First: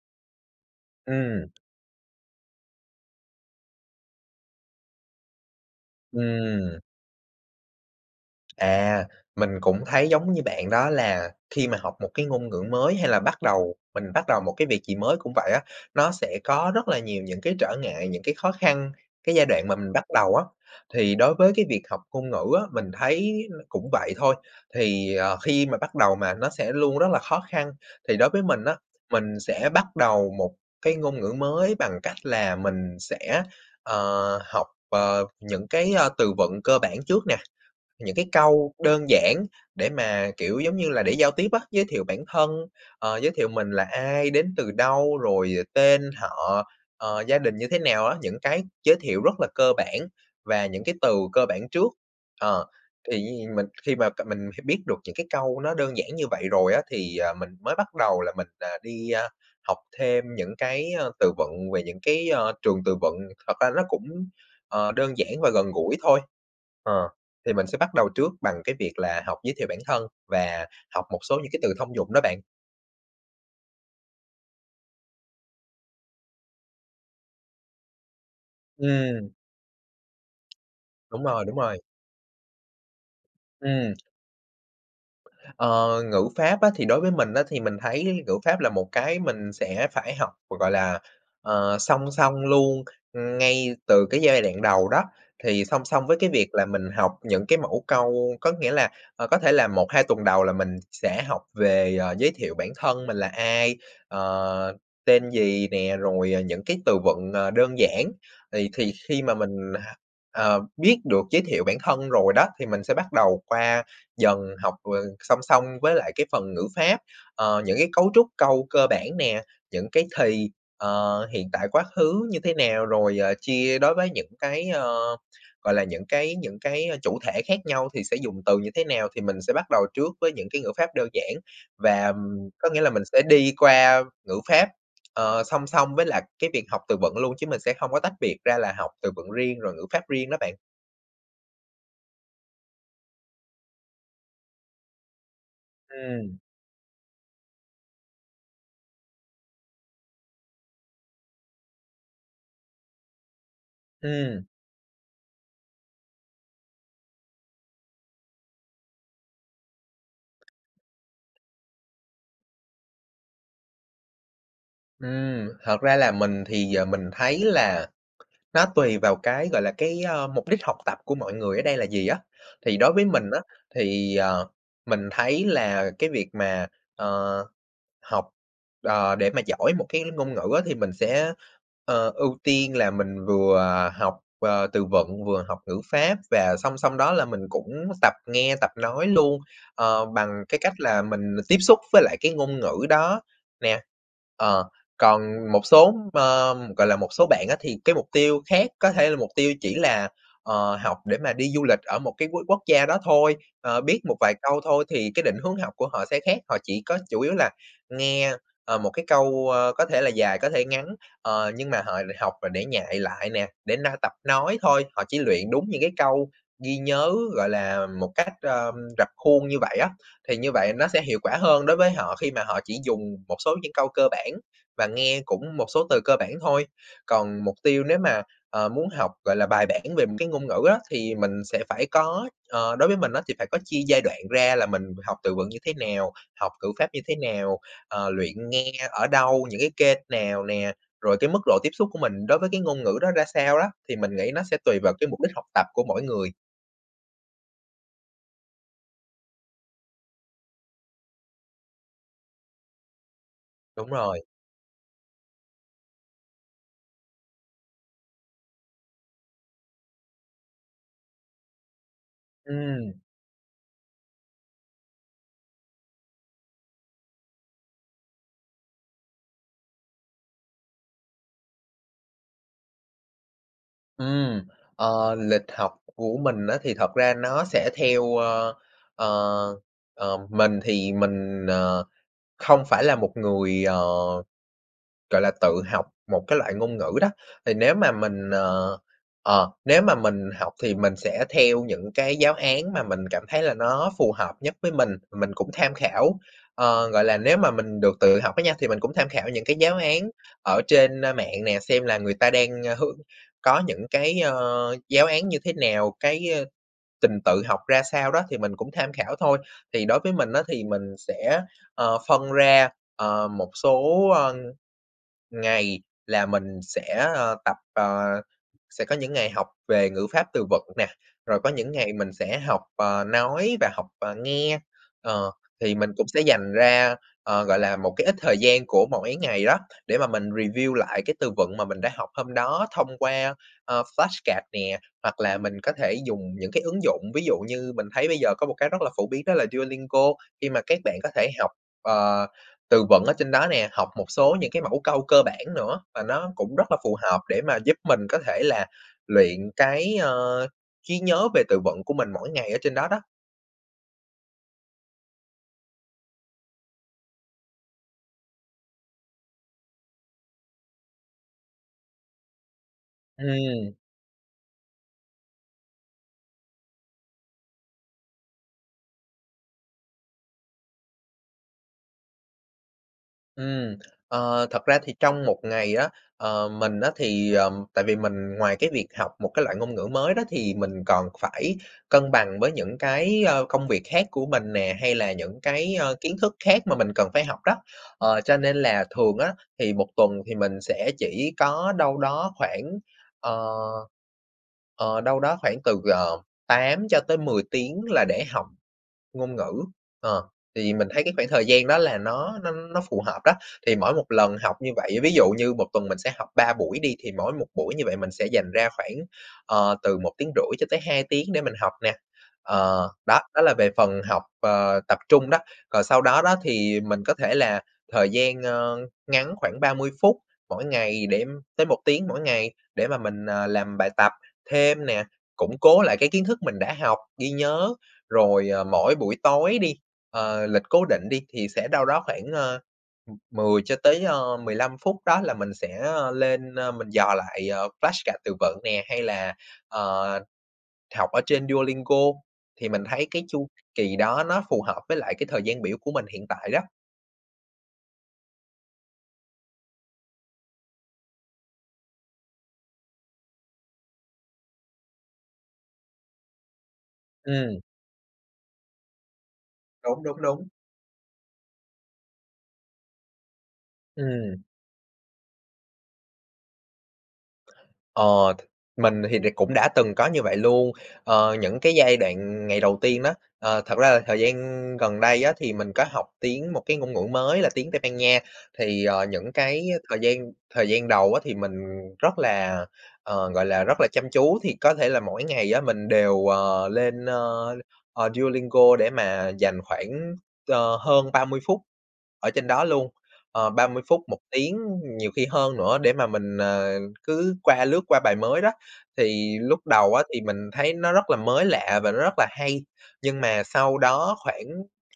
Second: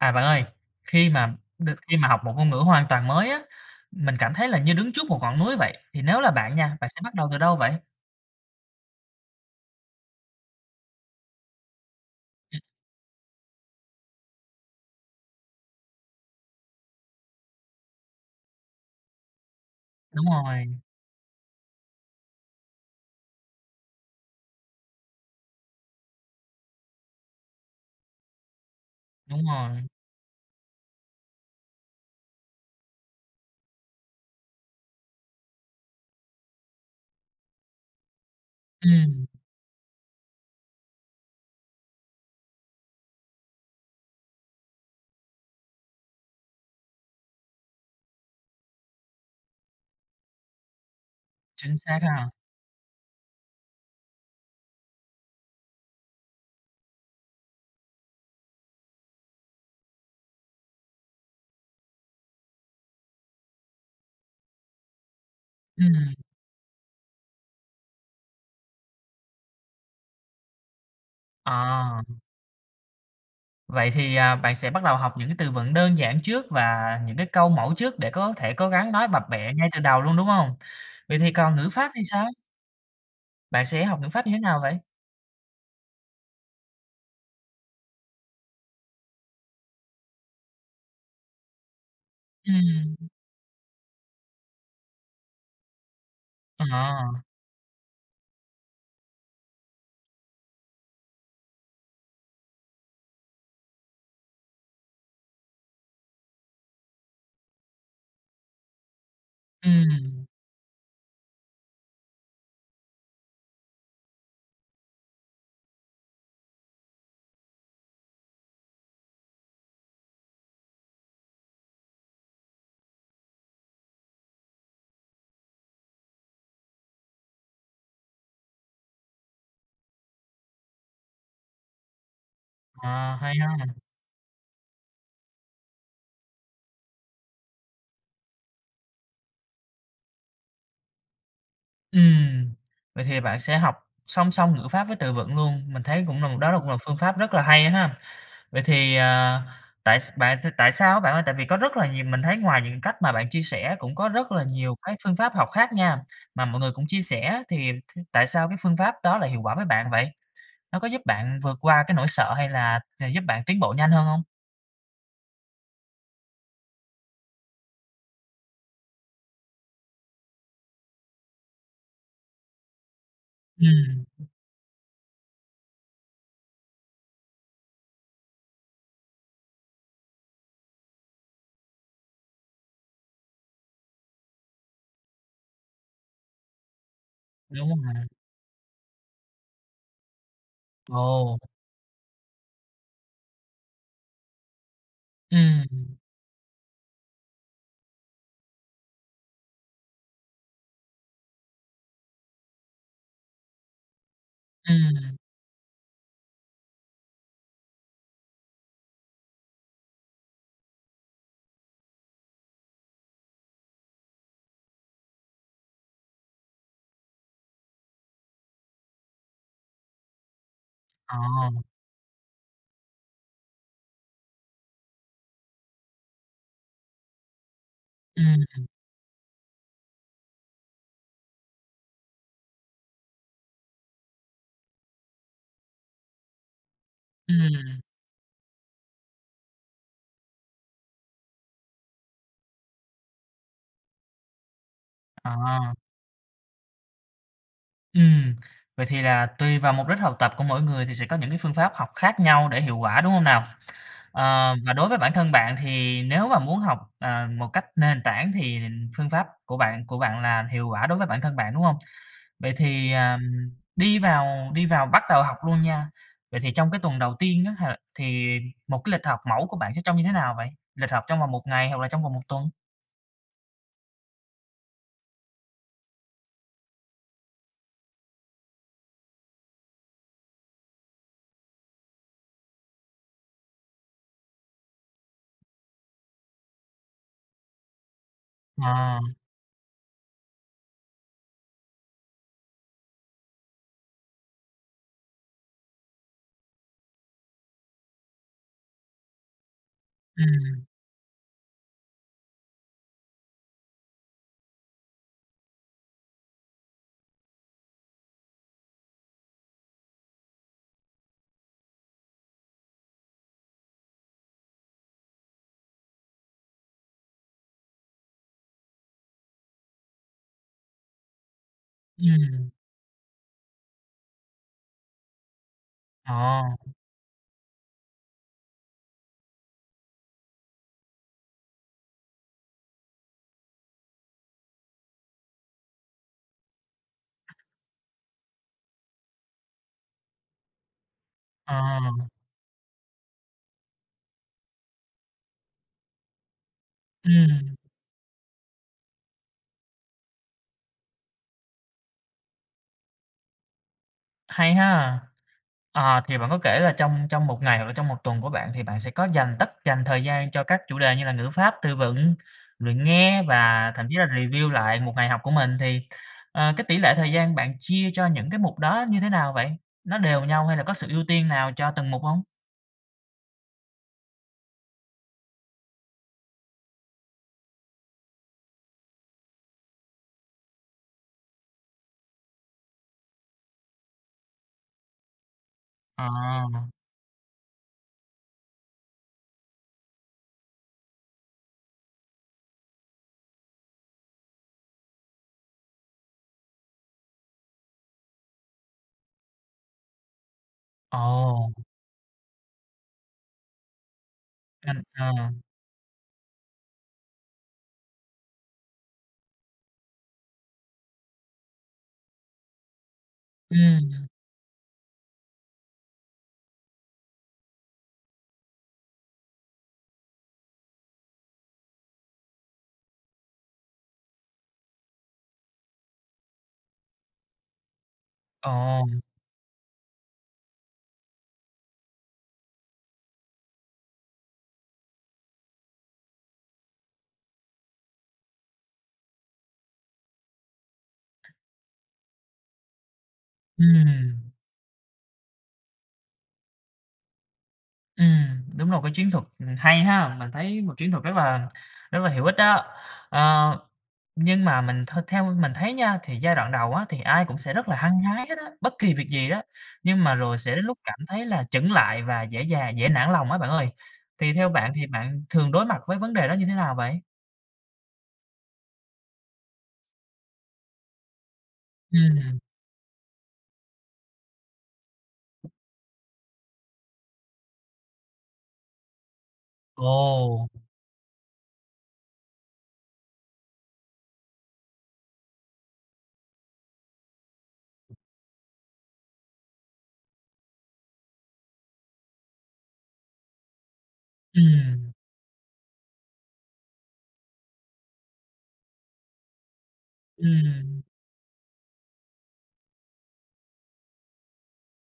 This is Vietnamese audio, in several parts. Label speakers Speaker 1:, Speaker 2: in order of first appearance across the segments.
Speaker 1: À, bạn ơi, khi mà
Speaker 2: Ừm.
Speaker 1: được khi mà học một ngôn ngữ hoàn toàn mới á, mình cảm thấy là như đứng trước một ngọn núi vậy. Thì nếu là bạn nha,
Speaker 2: Ừm.
Speaker 1: bạn sẽ bắt đầu từ đâu vậy?
Speaker 2: À, mình cũng thấy giống như bạn, đó là khi mà học một cái ngôn
Speaker 1: Ừm.
Speaker 2: ngữ mới hay là bắt đầu mình bắt đầu một cái việc gì mới cũng vậy á. Nó sẽ có rất là nhiều những cái trở ngại, những cái khó khăn, cái giai đoạn mà mình bắt
Speaker 1: Đúng
Speaker 2: đầu á.
Speaker 1: rồi.
Speaker 2: Thì đối với cái việc học ngôn ngữ á, mình thấy cũng vậy thôi. Thì, ờ, khi mà bắt đầu mà, nó sẽ luôn rất là khó khăn. Thì đối với mình á, mình
Speaker 1: Đúng
Speaker 2: sẽ
Speaker 1: rồi.
Speaker 2: bắt đầu một cái ngôn ngữ mới bằng cách là mình sẽ, ờ, học, ờ, những cái, ơ, từ vựng cơ bản trước nè. Những cái câu đơn
Speaker 1: Ừm.
Speaker 2: giản để mà, kiểu giống như là, để giao tiếp á, giới thiệu bản thân, ờ, giới thiệu mình là ai, đến từ đâu, rồi tên, họ, ờ, gia đình như thế nào á. Những cái giới thiệu rất là cơ bản và những cái từ cơ bản
Speaker 1: Chính
Speaker 2: trước.
Speaker 1: xác ha.
Speaker 2: Ờ. Thì như vậy mình khi mà c mình biết được những cái câu nó đơn giản như vậy rồi á, thì, ờ, mình mới bắt đầu là mình, ờ, đi, ơ, học thêm những cái, ơ, từ vựng về những cái, ơ, trường từ vựng. Thật ra ró cũng, ờ, đơn giản và gần gũi
Speaker 1: Ừm.
Speaker 2: thôi. Ờ. Thì mình sẽ bắt đầu trước bằng cái việc là học giới thiệu bản thân và học một số những cái từ thông
Speaker 1: À.
Speaker 2: dụng đó, bạn.
Speaker 1: Vậy thì, à, bạn sẽ bắt đầu học những cái từ vựng đơn giản trước và những câu mẫu trước để có thể cố gắng nói bập
Speaker 2: Ừm.
Speaker 1: bẹ ngay từ đầu luôn, đúng hông? Vậy
Speaker 2: Đúng
Speaker 1: thì
Speaker 2: rồi,
Speaker 1: còn
Speaker 2: đúng
Speaker 1: ngữ
Speaker 2: rồi.
Speaker 1: pháp thì sao? Bạn sẽ
Speaker 2: Ừm.
Speaker 1: học ngữ pháp như thế nào vậy?
Speaker 2: Ờ, ngữ pháp á thì đối với mình á, thì mình thấy ngữ pháp là một cái mình sẽ phải học, hoặc gọi là, ờ, song song luôn,
Speaker 1: Ừm.
Speaker 2: ưm, ngay từ cái giai đoạn đầu đó. Thì song song với cái việc là mình học
Speaker 1: À.
Speaker 2: những cái mẫu câu có nghĩa là, ờ, có thể là 1-2 tuần đầu là mình sẽ học về, à, giới thiệu bản thân mình là ai, ờ, tên gì nè, rồi, ờ, những cái từ vựng, ờ, đơn giản. Thì thì khi mà mình đa
Speaker 1: Ừm.
Speaker 2: ờ, biết được giới thiệu bản thân rồi đó, thì mình sẽ bắt đầu qua dần học, ờ, song song với lại cái phần ngữ pháp, ờ, những cái cấu trúc câu cơ bản nè, những cái thì, ờ, hiện tại, quá khứ như thế nào, rồi, ờ, chia đối với những cái, ơ, gọi là, những cái những cái chủ thể khác nhau thì sẽ dùng từ như thế nào, thì mình sẽ bắt đầu trước với những cái ngữ pháp đơn giản. Và, ừm, có nghĩa là mình
Speaker 1: À,
Speaker 2: sẽ
Speaker 1: hay
Speaker 2: đi
Speaker 1: ha.
Speaker 2: qua ngữ pháp, ờ, song song với lại cái việc học từ vựng luôn, chứ mình sẽ hông có tách biệt ra là học từ vựng riêng, rồi ngữ pháp riêng đó bạn.
Speaker 1: Ừm. Vậy thì bạn sẽ học song song ngữ pháp với từ vựng luôn. Mình thấy cũng là m
Speaker 2: Ừm.
Speaker 1: đó cũng là phương pháp rất là hay ha. Vậy thì, ờ tại s bạn thì tại sao á bạn ơi? Tại vì có rất là nhiều mình thấy ngoài những cái cách mà bạn chia sẻ cũng có rất là
Speaker 2: Ừm.
Speaker 1: nhiều cái phương pháp học khác nha, mà mọi người cũng chia sẻ, thì t tại sao phương pháp đó lại hiệu quả với bạn vậy? Nó có giúp bạn vượt qua nỗi sợ hay là gi giúp bạn tiến bộ nhanh hơn hông?
Speaker 2: Ừm. Thật ra là mình thì giờ mình thấy là nó tùy vào cái, gọi là, cái, ơ, mục đích học tập của mọi người ở đây là gì á. Thì đối với mình á,
Speaker 1: Ừm.
Speaker 2: thì, ờ, mình thấy là cái việc mà, ờ, học, ờ, để mà giỏi một cái ngôn ngữ á, thì mình sẽ, ờ, ưu tiên là mình vừa học, ờ, từ vựng, vừa học ngữ pháp và song song đó là mình
Speaker 1: Đúng
Speaker 2: cũng
Speaker 1: rồi mà.
Speaker 2: tập nghe, tập nói luôn, ờ, bằng cái cách là mình
Speaker 1: Ồ!
Speaker 2: tiếp xúc với lại cái ngôn ngữ đó nè. Ờ, còn một số
Speaker 1: Ừm.
Speaker 2: m gọi là, một số bạn á thì cái mục tiêu khác có thể là mục tiêu chỉ là, ờ, học để mà đi du lịch ở một cái quốc quốc gia đó thôi, ờ, biết một vài câu thôi thì
Speaker 1: Ừm.
Speaker 2: cái định hướng học của họ sẽ khác. Họ chỉ có chủ yếu là nghe, ờ, một cái câu, ơ, có thể là dài, có thể ngắn, ờ, nhưng mà họ lại học là để nhại lại nè, để na tập nói thôi. Họ chỉ luyện đúng những cái câu ghi nhớ gọi là, một cách, ơm, rập khuôn như vậy á, thì như vậy nó sẽ hiệu quả
Speaker 1: À.
Speaker 2: hơn đối với họ khi mà họ chỉ dùng một số những câu cơ bản và nghe cũng một số từ cơ bản thôi. Còn mục tiêu nếu mà,
Speaker 1: Ừm.
Speaker 2: ờ, muốn học, gọi là, bài bản về một cái ngôn ngữ á thì mình sẽ phải có ờ, đối với mình á, thì phải có chia giai đoạn ra là mình học từ vựng như thế nào? Học ngữ pháp như thế nào?
Speaker 1: Ừm.
Speaker 2: Ờ, luyện nghe ở đâu? Những cái kênh nào nè? Rồi cái mức độ tiếp xúc của mình đối với cái ngôn ngữ đó ra sao lá? Thì mình nghĩ nó sẽ tùy vào mục đích học tập
Speaker 1: À.
Speaker 2: của mỗi người.
Speaker 1: Ừm. Vậy thì là tùy vào mục đích học tập của mỗi người thì sẽ có những phương pháp học khác nhau để hiệu quả, đúng hông nào?
Speaker 2: Đúng rồi.
Speaker 1: Ờ, và đối với bản thân bạn, thì nếu mà muốn học, ờ, một cách nền tảng thì phương pháp của bạn của bạn là hiệu quả đối với bản thân bạn, đúng không? Vậy thì,
Speaker 2: Ừm!
Speaker 1: ờm, đi vào đi vào bắt đầu học luôn nha, vậy thì trong cái tuần đầu tiên á h thì một cái lịch học mẫu của bạn sẽ trông như thế nào vậy? Lịch học trong vòng 1 ngày hoặc là trong vòng 1 tuần?
Speaker 2: Ừm. Ờ, lịch học của mình á, thì thật ra nó sẽ theo ơ, ờ, ờ, mình thì mình, ờ, không phải là một người, ờ, gọi là, tự học một cái loại ngôn ngữ đó. Thì nếu mà mình, ờ,
Speaker 1: À.
Speaker 2: ờ, nếu mà mình học thì mình sẽ theo những cái giáo án mà mình cảm thấy là nó phù hợp nhất với mình, mình cũng tham khảo. Ờ, gọi là, nếu mà mình được tự học á nha, thì mình cũng tham khảo những cái giáo án ở
Speaker 1: Ừm.
Speaker 2: trên, ơ, mạng nè, xem là người ta đang, ờ, hướng có những cái, ờ, giáo án như thế nào, cái, ờ, trình tự học ra sao đó, thì mình cũng tham khảo thôi. Thì đối với mình á, thì mình sẽ, ờ, phân ra, ờ, một số, ơ, ngày là mình sẽ, ờ, tập ờ, sẽ có những ngày học về ngữ pháp, từ vựng nè, rồi có những ngày mình sẽ, ờ,
Speaker 1: Ừm.
Speaker 2: học nói và học, ờ, nghe. Ờ, thì mình cũng sẽ
Speaker 1: À.
Speaker 2: dành ra, ờ, gọi là, một cái ít thời gian của mỗi ngày đó để mà mình review lại cái từ vựng mà mình đã học hôm đó thông qua, ờ, flashcard nè. Hoặc là mình có thể dùng những ứng dụng, ví dụ như mình thấy bây giờ có một cái rất là phổ biến đó là Duolingo. Khi mà các bạn có thể học,
Speaker 1: À.
Speaker 2: ờ, từ vựng ở trên đó nè, học một số những cái mẫu câu cơ bản nữa. Và nó cũng rất là phù hợp để
Speaker 1: Ừm.
Speaker 2: mà giúp mình có thể là luyện cái, ờ, trí nhớ về từ vựng của mình mỗi ngày ở trên đó đó.
Speaker 1: Hay ha! Ờ, thì bạn có kể là trong trong một ngày hoặc là trong một tuần của bạn thì bạn sẽ có dành tất dành thời gian cho các chủ đề như là ngữ pháp, từ vựng, luyện nghe và
Speaker 2: Ừm.
Speaker 1: thậm chí là review lại một ngày học của mình. Thì, ờ, cái tỷ lệ thời gian bạn chia cho những mục đó như thế nào vậy? Nó đều nhau hay là có sự ưu tiên nào cho từng mục hông?
Speaker 2: Ừm. Ờ, thật ra thì trong một ngày á, ờ, mình á, thì, ờm, tại vì mình ngoài cái việc học một cái loại ngôn ngữ mới đó thì mình còn phải cân bằng với những cái, a, công việc khác của mình nè, hay là những cái, a, kiến thức khác
Speaker 1: À.
Speaker 2: mà mình cần phải học đó. Ờ, cho nên là thường á, thì 1 tuần thì mình sẽ chỉ có đâu đó khoảng, ờ ờ, đâu đó khoảng từ, ờ, 8 cho tới 10 tiếng là để học ngôn ngữ. Ờ, thì mình thấy cái khoảng thời
Speaker 1: Ồ.
Speaker 2: gian đó là nó nó nó phù hợp đó. Thì mỗi một lần học như
Speaker 1: À,
Speaker 2: vậy, ví dụ
Speaker 1: à.
Speaker 2: như 1 tuần mình sẽ học 3 buổi đi, thì mỗi một buổi như vậy mình sẽ dành ra khoảng, ờ, từ 1,5 tiếng cho tới 2 tiếng để mình học nè. Ờ, đó, đó là về phần
Speaker 1: Ừm.
Speaker 2: học, ờ, tập trung đó, còn sau đó đó, thì mình có thể là thời gian, ơ, ngắn khoảng 30 phút mỗi ngày, để tới 1 tiếng mỗi ngày, để mà mình, ờ, làm bài tập thêm nè, củng cố lại cái kiến thức mình đã học, ghi nhớ. Rồi, ờ, mỗi
Speaker 1: Ồ.
Speaker 2: buổi tối đi, ờ, lịch cố định đi, thì sẽ đâu đó khoảng, ơ, ừm, 10 cho tới, ơ, 15 phút, đó là mình sẽ, ơ, lên, ơ, mình dò lại, à, flash card từ vựng nè, hay là, ờ, học ở trên Duolingo. Thì mình thấy cái chu kỳ đó
Speaker 1: Ừm.
Speaker 2: nó phù hợp với lại cái thời gian biểu của mình hiện tại đó.
Speaker 1: Ừm. Đúng là một cái chiến thuật, ừm, hay ha. Mình thấy một chiến thuật rất là rất là hữu ích đó. À, nhưng mà mình th theo mình thấy nha, thì giai đoạn đầu á thì ai cũng sẽ
Speaker 2: Ừm.
Speaker 1: rất là hăng hái hết á, bất kỳ việc gì đó,
Speaker 2: Đúng,
Speaker 1: nhưng mà
Speaker 2: đúng,
Speaker 1: rồi
Speaker 2: đúng.
Speaker 1: sẽ đến lúc cảm thấy là chững lại và dễ dà dễ nản lòng á bạn ơi. Thì
Speaker 2: Ừm.
Speaker 1: theo bạn thì bạn thường đối mặt với vấn đề đó như thế nào vậy?
Speaker 2: Ờ, th mình thì đ cũng đã từng có như vậy luôn. Ờ, những cái giai
Speaker 1: Ừm.
Speaker 2: đoạn ngày đầu tiên đó ờ, thật ra là thời gian gần đây á, thì mình có học tiếng một cái ngôn ngữ mới là tiếng Tây Ban Nha, thì, ờ, những cái thời gian
Speaker 1: Ồ!
Speaker 2: thời gian đầu á thì mình rất là, ờ, gọi là, rất là chăm chú, thì có thể là mỗi ngày á, mình đều, ờ, lên, ơ, ờ, Duolingo để mà dành khoảng, ơ, hơn 30 phút ở trên đó luôn, ờ, 30 phút, 1 tiếng
Speaker 1: Ừm.
Speaker 2: nhiều khi hơn nữa, để mà mình, ờ, cứ qua lướt qua bài mới đó. Thì lúc đầu á, thì mình thấy
Speaker 1: Ừm.
Speaker 2: nó rất là mới lạ và nó rất là hay, nhưng mà sau đó khoảng,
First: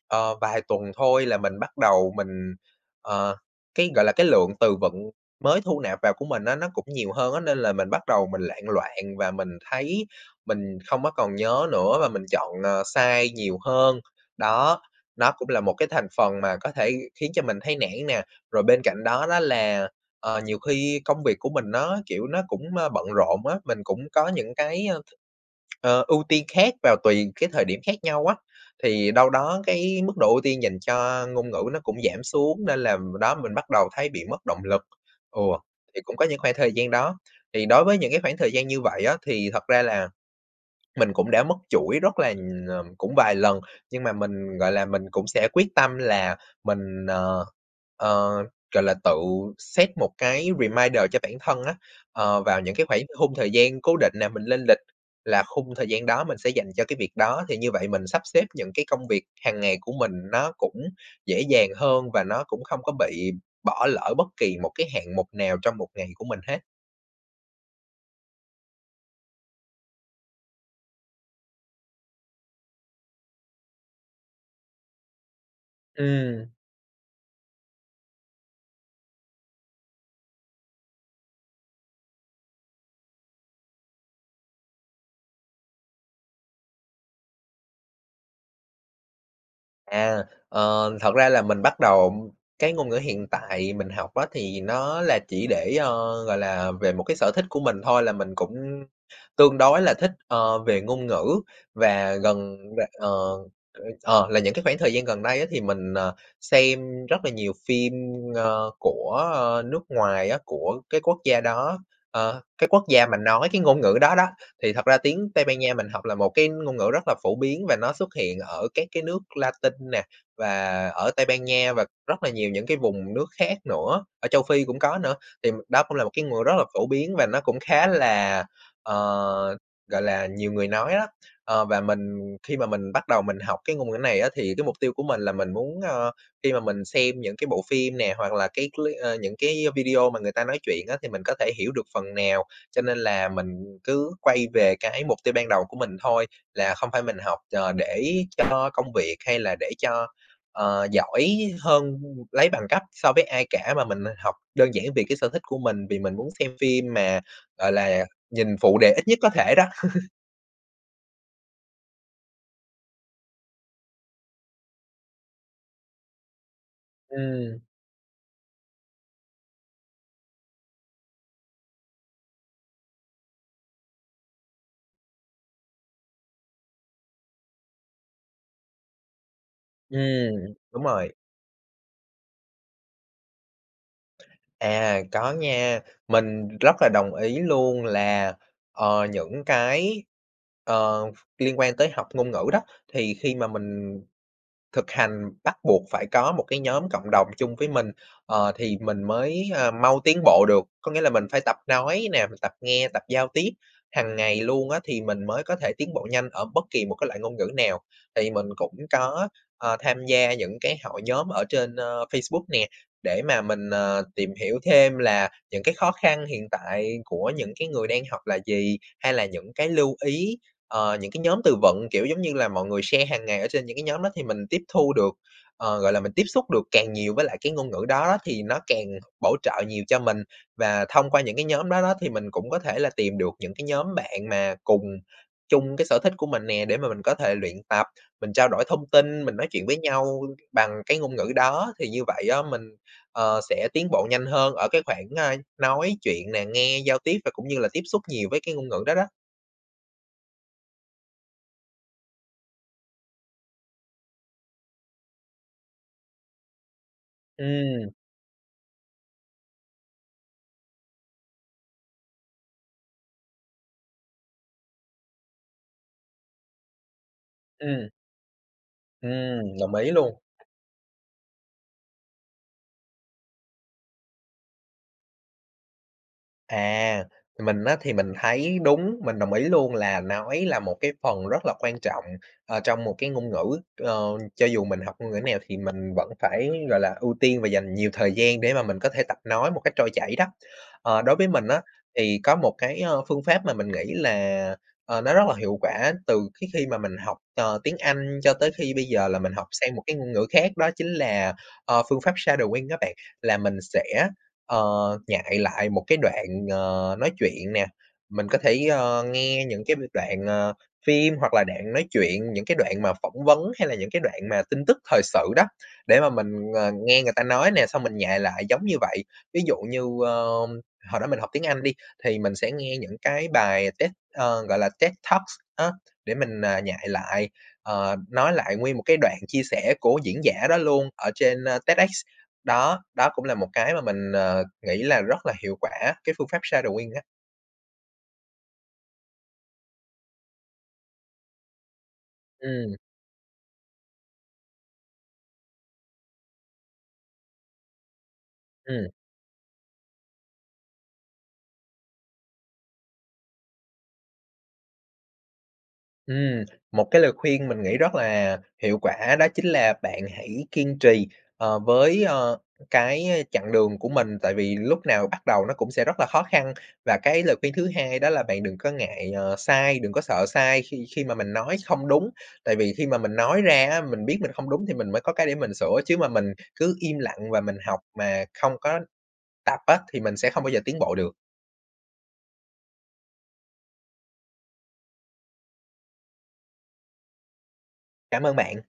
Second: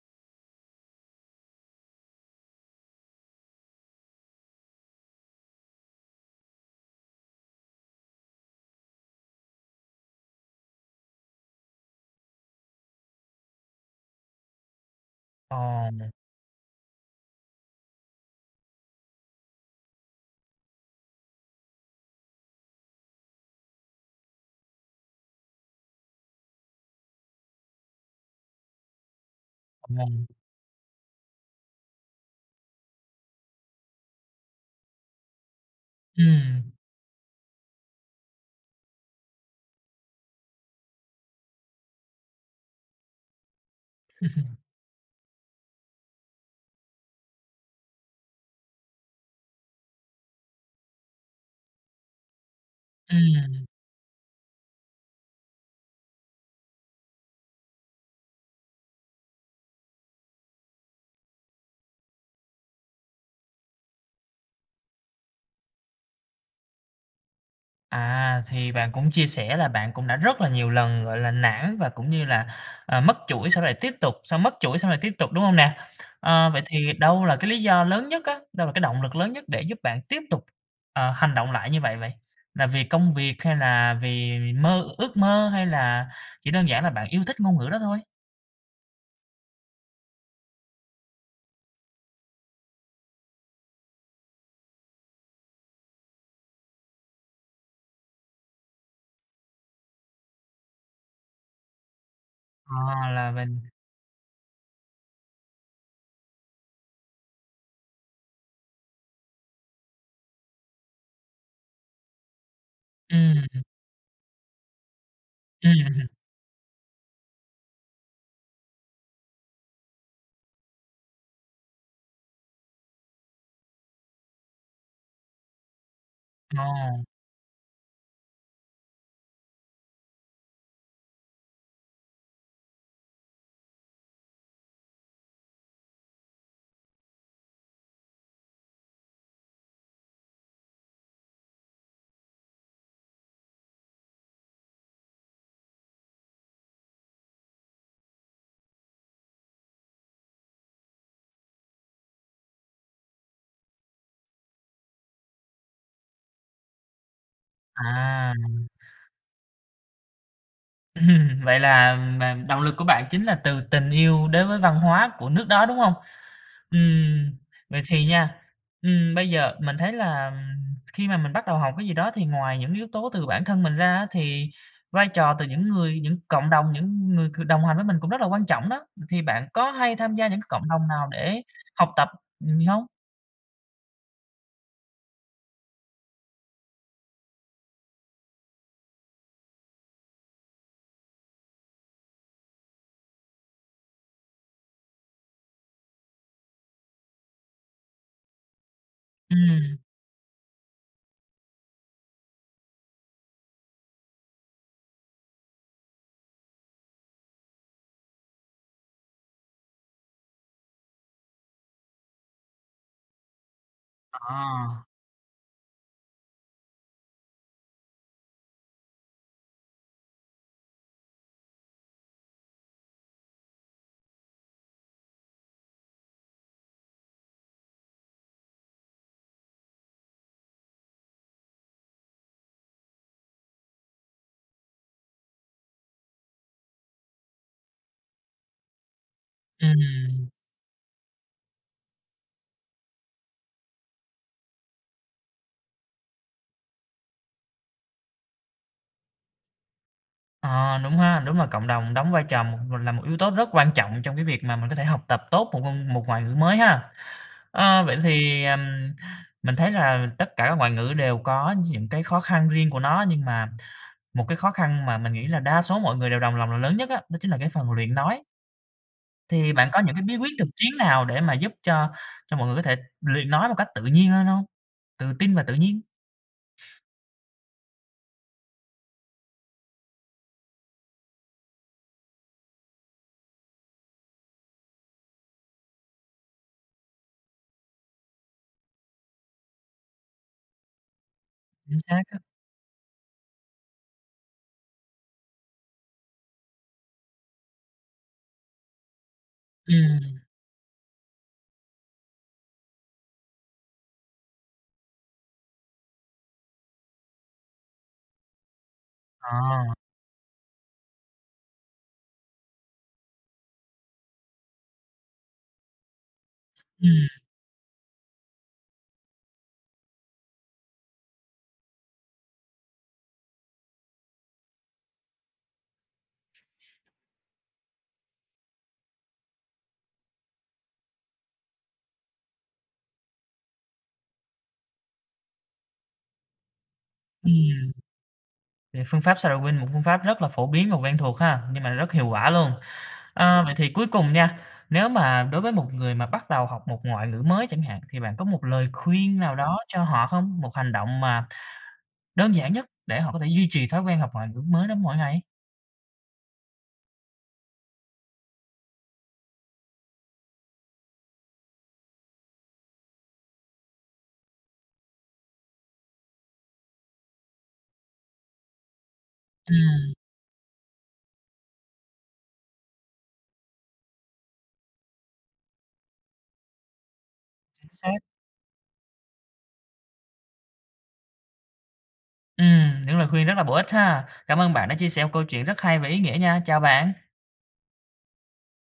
Speaker 2: ờ, vài tuần thôi là mình bắt đầu mình ờ, cái gọi là, cái lượng từ vựng mới thu nạp vào của mình nó nó cũng nhiều hơn á, nên là mình bắt đầu mình loạn loạn và mình thấy mình không có còn nhớ nữa, và mình chọn, ờ, sai nhiều hơn. Đó, nó cũng là một cái thành
Speaker 1: Ồ.
Speaker 2: phần mà có thể khiến cho mình thấy nản nè. Rồi bên cạnh đó đó là, ờ, nhiều khi công việc của mình nó, kiểu, nó cũng, ơ, bận rộn á, mình cũng có những cái, ờ, ưu tiên khác vào tùy cái thời điểm khác nhau á, thì đâu đó cái mức
Speaker 1: [unintelligible]
Speaker 2: độ ưu tiên dành cho ngôn ngữ nó cũng giảm xuống, nên làm b đó mình bắt đầu thấy bị mất động lực. Ừ, thì cũng có những khoảng
Speaker 1: Ừm.
Speaker 2: thời gian đó. Thì đối với những cái khoảng thời gian như vậy á, thì thật ra là, mình cũng đã mất chuỗi rất là ờ, cũng vài lần, nhưng mà mình, gọi là, mình cũng sẽ quyết tâm là mình, ờ, ờ, gọi là, tự set một cái reminder cho bản thân á. Ờ, vào những cái khoảng khung thời
Speaker 1: Ừm.
Speaker 2: gian cố định nè, mình lên lịch là khung thời gian đó mình sẽ dành cho cái việc đó, thì như vậy mình sắp xếp những cái công việc hàng ngày của mình nó cũng dễ dàng hơn và nó cũng không có bị bỏ lỡ bất kỳ một cái hạng mục nào trong một ngày của mình hết.
Speaker 1: À, thì bạn cũng chia sẻ là bạn cũng đã rất là nhiều lần, gọi là, nản và cũng như là, à, mất chuỗi xong lại tiếp tục, xong mất chuỗi xong lại tiếp tục, đúng hông nè? Ờ,
Speaker 2: Ừm.
Speaker 1: vậy thì đâu là cái lý do lớn nhất á? Đâu là cái động lực lớn nhất để giúp bạn tiếp tục à, hành động lại như vậy vậy? Là vì công việc hay là vì mơ ước mơ hay là chỉ đơn giản là bạn yêu thích ngôn ngữ đó thôi?
Speaker 2: À. Ờ, thật ra là mình bắt đầu cái ngôn ngữ hiện tại mình học á thì nó là chỉ để, ờ, gọi là, về một sở thích của mình thôi là mình cũng tương đối là thích, ờ, về ngôn ngữ và gần những bạn, ờ,
Speaker 1: À, là mình
Speaker 2: ơ, ờ, là những cái khoảng thời gian gần đây á, thì mình, ờ, xem rất là nhiều phim, ơ, của, ơ, nước ngoài á, của cái quốc gia đó, ờ, cái quốc gia mà nói cái
Speaker 1: Ừm.
Speaker 2: ngôn ngữ đó đó. Thì thật ra tiếng Tây Ban Nha mình học
Speaker 1: Ừm.
Speaker 2: là một cái ngôn ngữ rất là phổ biến và nó xuất hiện ở các cái nước Latinh nè, và ở Tây Ban Nha và rất là nhiều những cái vùng nước khác nữa, ở Châu Phi cũng có nữa. Thì m đó cũng là cái ngữ rất là phổ
Speaker 1: Ồ.
Speaker 2: biến và nó cũng khá là, ờ, gọi là, nhiều người nói á. Ờ, và mình khi mà mình bắt đầu mình học cái ngôn ngữ này á thì cái mục tiêu của mình là mình muốn, ờ, khi mà mình xem những cái bộ phim nè, hoặc là cái clip ơ, những video mà người ta nói chuyện á, thì mình có thể hiểu được phần nào. Cho nên là mình cứ quay về cái mục tiêu ban đầu của mình thôi, là không phải mình học chờ để cho công việc hay là để cho, ờ, giỏi hơn, lấy bằng cấp so với ai cả, mà mình học đơn giản vì cái sở thích của mình, vì mình muốn xem phim mà, gọi là,
Speaker 1: À.
Speaker 2: nhìn phụ đề ít nhất có thể đó.
Speaker 1: Ừm, vậy là m động lực của bạn chính là từ tình yêu đến với văn hóa của nước đó, đúng hông? Ừm,
Speaker 2: Ừm.
Speaker 1: vậy thì nha, ừm, bây giờ, mình thấy là, ừm, khi mà mình bắt đầu học cái gì đó thì ngoài những yếu tố từ bản thân mình ra á thì vai trò từ những người, những cộng đồng, những người c đồng hành với mình cũng rất là quan trọng đó. Ừ, thì bạn có hay tham gia những cái
Speaker 2: Ừm.
Speaker 1: cộng
Speaker 2: Đúng
Speaker 1: đồng nào
Speaker 2: rồi.
Speaker 1: để học tập, ừm, hông?
Speaker 2: À, có nha. Mình rất là đồng ý luôn là, ờ, những cái, ờ, liên quan tới học ngôn ngữ đó, thì khi mà mình thực hành bắt buộc phải có một cái nhóm cộng đồng chung với mình, ờ, thì mình mới, ơ,
Speaker 1: Ừm.
Speaker 2: mau tiến bộ được. Có nghĩa là mình phải tập nói nè, mình tập nghe, tập giao tiếp hằng ngày luôn á, thì mình mới có thể tiến bộ nhanh ở bất kỳ một cái loại ngôn ngữ nào. Thì mình cũng có, ờ, tham gia những cái hội nhóm ở trên, ơ, Facebook nè để mà mình, ờ, tìm hiểu
Speaker 1: Ờ.
Speaker 2: thêm là những cái khó khăn hiện tại của những cái người đang học là gì, hay là những cái lưu ý, ờ, những cái nhóm từ vựng, kiểu giống như là, mọi người share hằng ngày ở trên những cái nhóm đó á thì mình tiếp thu được, ờ, gọi là, mình tiếp xúc được càng nhiều với lại cái ngôn ngữ đó thì nó càng bổ trợ nhiều cho mình. Và thông qua những cái nhóm đó đó thì mình cũng có thể là tìm được những cái nhóm bạn mà cùng chung cái sở thích của mình nè để mà mình có thể luyện tập, mình trao đổi thông tin, mình nói chuyện với nhau
Speaker 1: Ừm.
Speaker 2: bằng cái ngôn ngữ đó, thì như vậy á mình, ờ, sẽ tiến bộ nhanh hơn ở cái khoảng, ơ, nói chuyện nè, nghe, giao tiếp và cũng như là tiếp xúc nhiều với cái ngôn ngữ đó đó.
Speaker 1: Ờ, đúng ha. Đúng là cộng đồng đóng vai trò một là một yếu tố rất quan trọng trong cái việc mà mình có thể học tập tốt một ngôn một ngoại ngữ mới ha. Ơ,
Speaker 2: Ừm.
Speaker 1: vậy thì, ừm, mình thấy là tất cả các ngoại ngữ đều có những khó khăn riêng của nó, nhưng mà một cái khó khăn mà mình nghĩ là đa số mọi người đều đồng lòng lòng là lớn nhất đó chính là cái phần
Speaker 2: Ừm,
Speaker 1: luyện nói.
Speaker 2: ừm.
Speaker 1: Thì bạn
Speaker 2: Đồng
Speaker 1: có
Speaker 2: ý
Speaker 1: những
Speaker 2: luôn.
Speaker 1: bí quyết thực chiến nào để mà giúp cho cho mọi người có thể luyện nói một cách tự nhiên hên hông? Tự tin và tự nhiên.
Speaker 2: À, mình á thì mình thấy đúng. Mình đồng ý luôn là nói là một cái phần rất là quan trọng, ờ, trong một cái ngôn ngữ. Ờ, cho dù mình học ngôn ngữ nào thì mình vẫn phải, gọi là, ưu tiên và dành nhiều thời gian để mà mình có thể tập nói một cách trôi chảy đó. Ờ, đối với mình á
Speaker 1: Chính xác
Speaker 2: thì
Speaker 1: á.
Speaker 2: có một cái, ơ, phương pháp mà mình nghĩ là, ờ, nó rất là hiệu quả từ cái khi mà mình học, ờ, tiếng Anh cho tới khi bây giờ là mình học sang một cái ngôn
Speaker 1: Ừm.
Speaker 2: ngữ khác, đó chính là, ờ, phương pháp shadowing á bạn. Là mình sẽ, ờ, nhại lại một cái đoạn, ờ, nói chuyện nè, mình có thể, ơ, nghe những
Speaker 1: Ồ.
Speaker 2: cái đoạn, ờ, phim hoặc là đoạn nói chuyện, những cái đoạn mà phỏng vấn hay là những cái đoạn mà tin tức thời sự đó, để mà mình, ờ,
Speaker 1: Ừm.
Speaker 2: nghe người ta nói nè, xong mình nhại lại giống như vậy. Ví dụ như, ơ, hồi đó mình học tiếng Anh đi thì mình sẽ nghe những cái bài TED ơ, gọi là, TED Talks á để mình, à, nhại lại, ờ, nói lại nguyên một cái đoạn chia sẻ của diễn giả đó luôn ở trên TEDx. Đó, đó cũng là một cái mà mình, ờ, nghĩ là rất là hiệu quả, cái phương pháp shadowing á.
Speaker 1: Ừm. Vậy phương pháp shadowing, một phương pháp rất là phổ biến và quen thuộc ha, nhưng mà nó rất hiệu quả luôn.
Speaker 2: Ừm.
Speaker 1: Ơ, vậy thì cuối cùng nha, nếu mà đối với một người mà bắt đầu học một ngoại ngữ mới chẳng hạn thì bạn có một lời
Speaker 2: Ừm.
Speaker 1: khuyên nào đó cho họ không? Một hành động mà đơn giản nhất để họ có thể duy trì thói quen học ngoại ngữ mới đó mỗi ngày?
Speaker 2: Ừm. Một cái lời khuyên mình nghĩ rất là hiệu quả đó chính là bạn hãy kiên trì, ờ, với, ờ, cái chặng đường của mình. Tại vì lúc nào bắt đầu nó cũng sẽ rất là khó khăn. Và cái lời khuyên thứ hai đó là bạn đừng có ngại, ờ, sai,
Speaker 1: Ừm.
Speaker 2: đừng có sợ sai khi khi mà mình nói không đúng, tại vì khi mà mình nói ra á, mình biết mình không đúng thì mình mới có cái để mình sửa, chứ mà mình cứ im lặng và mình
Speaker 1: Chính
Speaker 2: học
Speaker 1: xác.
Speaker 2: mà không có tập á, thì mình sẽ không bao giờ tiến bộ được.
Speaker 1: Ừm. Những lời khuyên rất là bổ ích ha. Cảm ơn bạn đã chia sẻ một câu chuyện rất hay và ý nghĩa nha. Chào bạn.
Speaker 2: Cảm ơn bạn.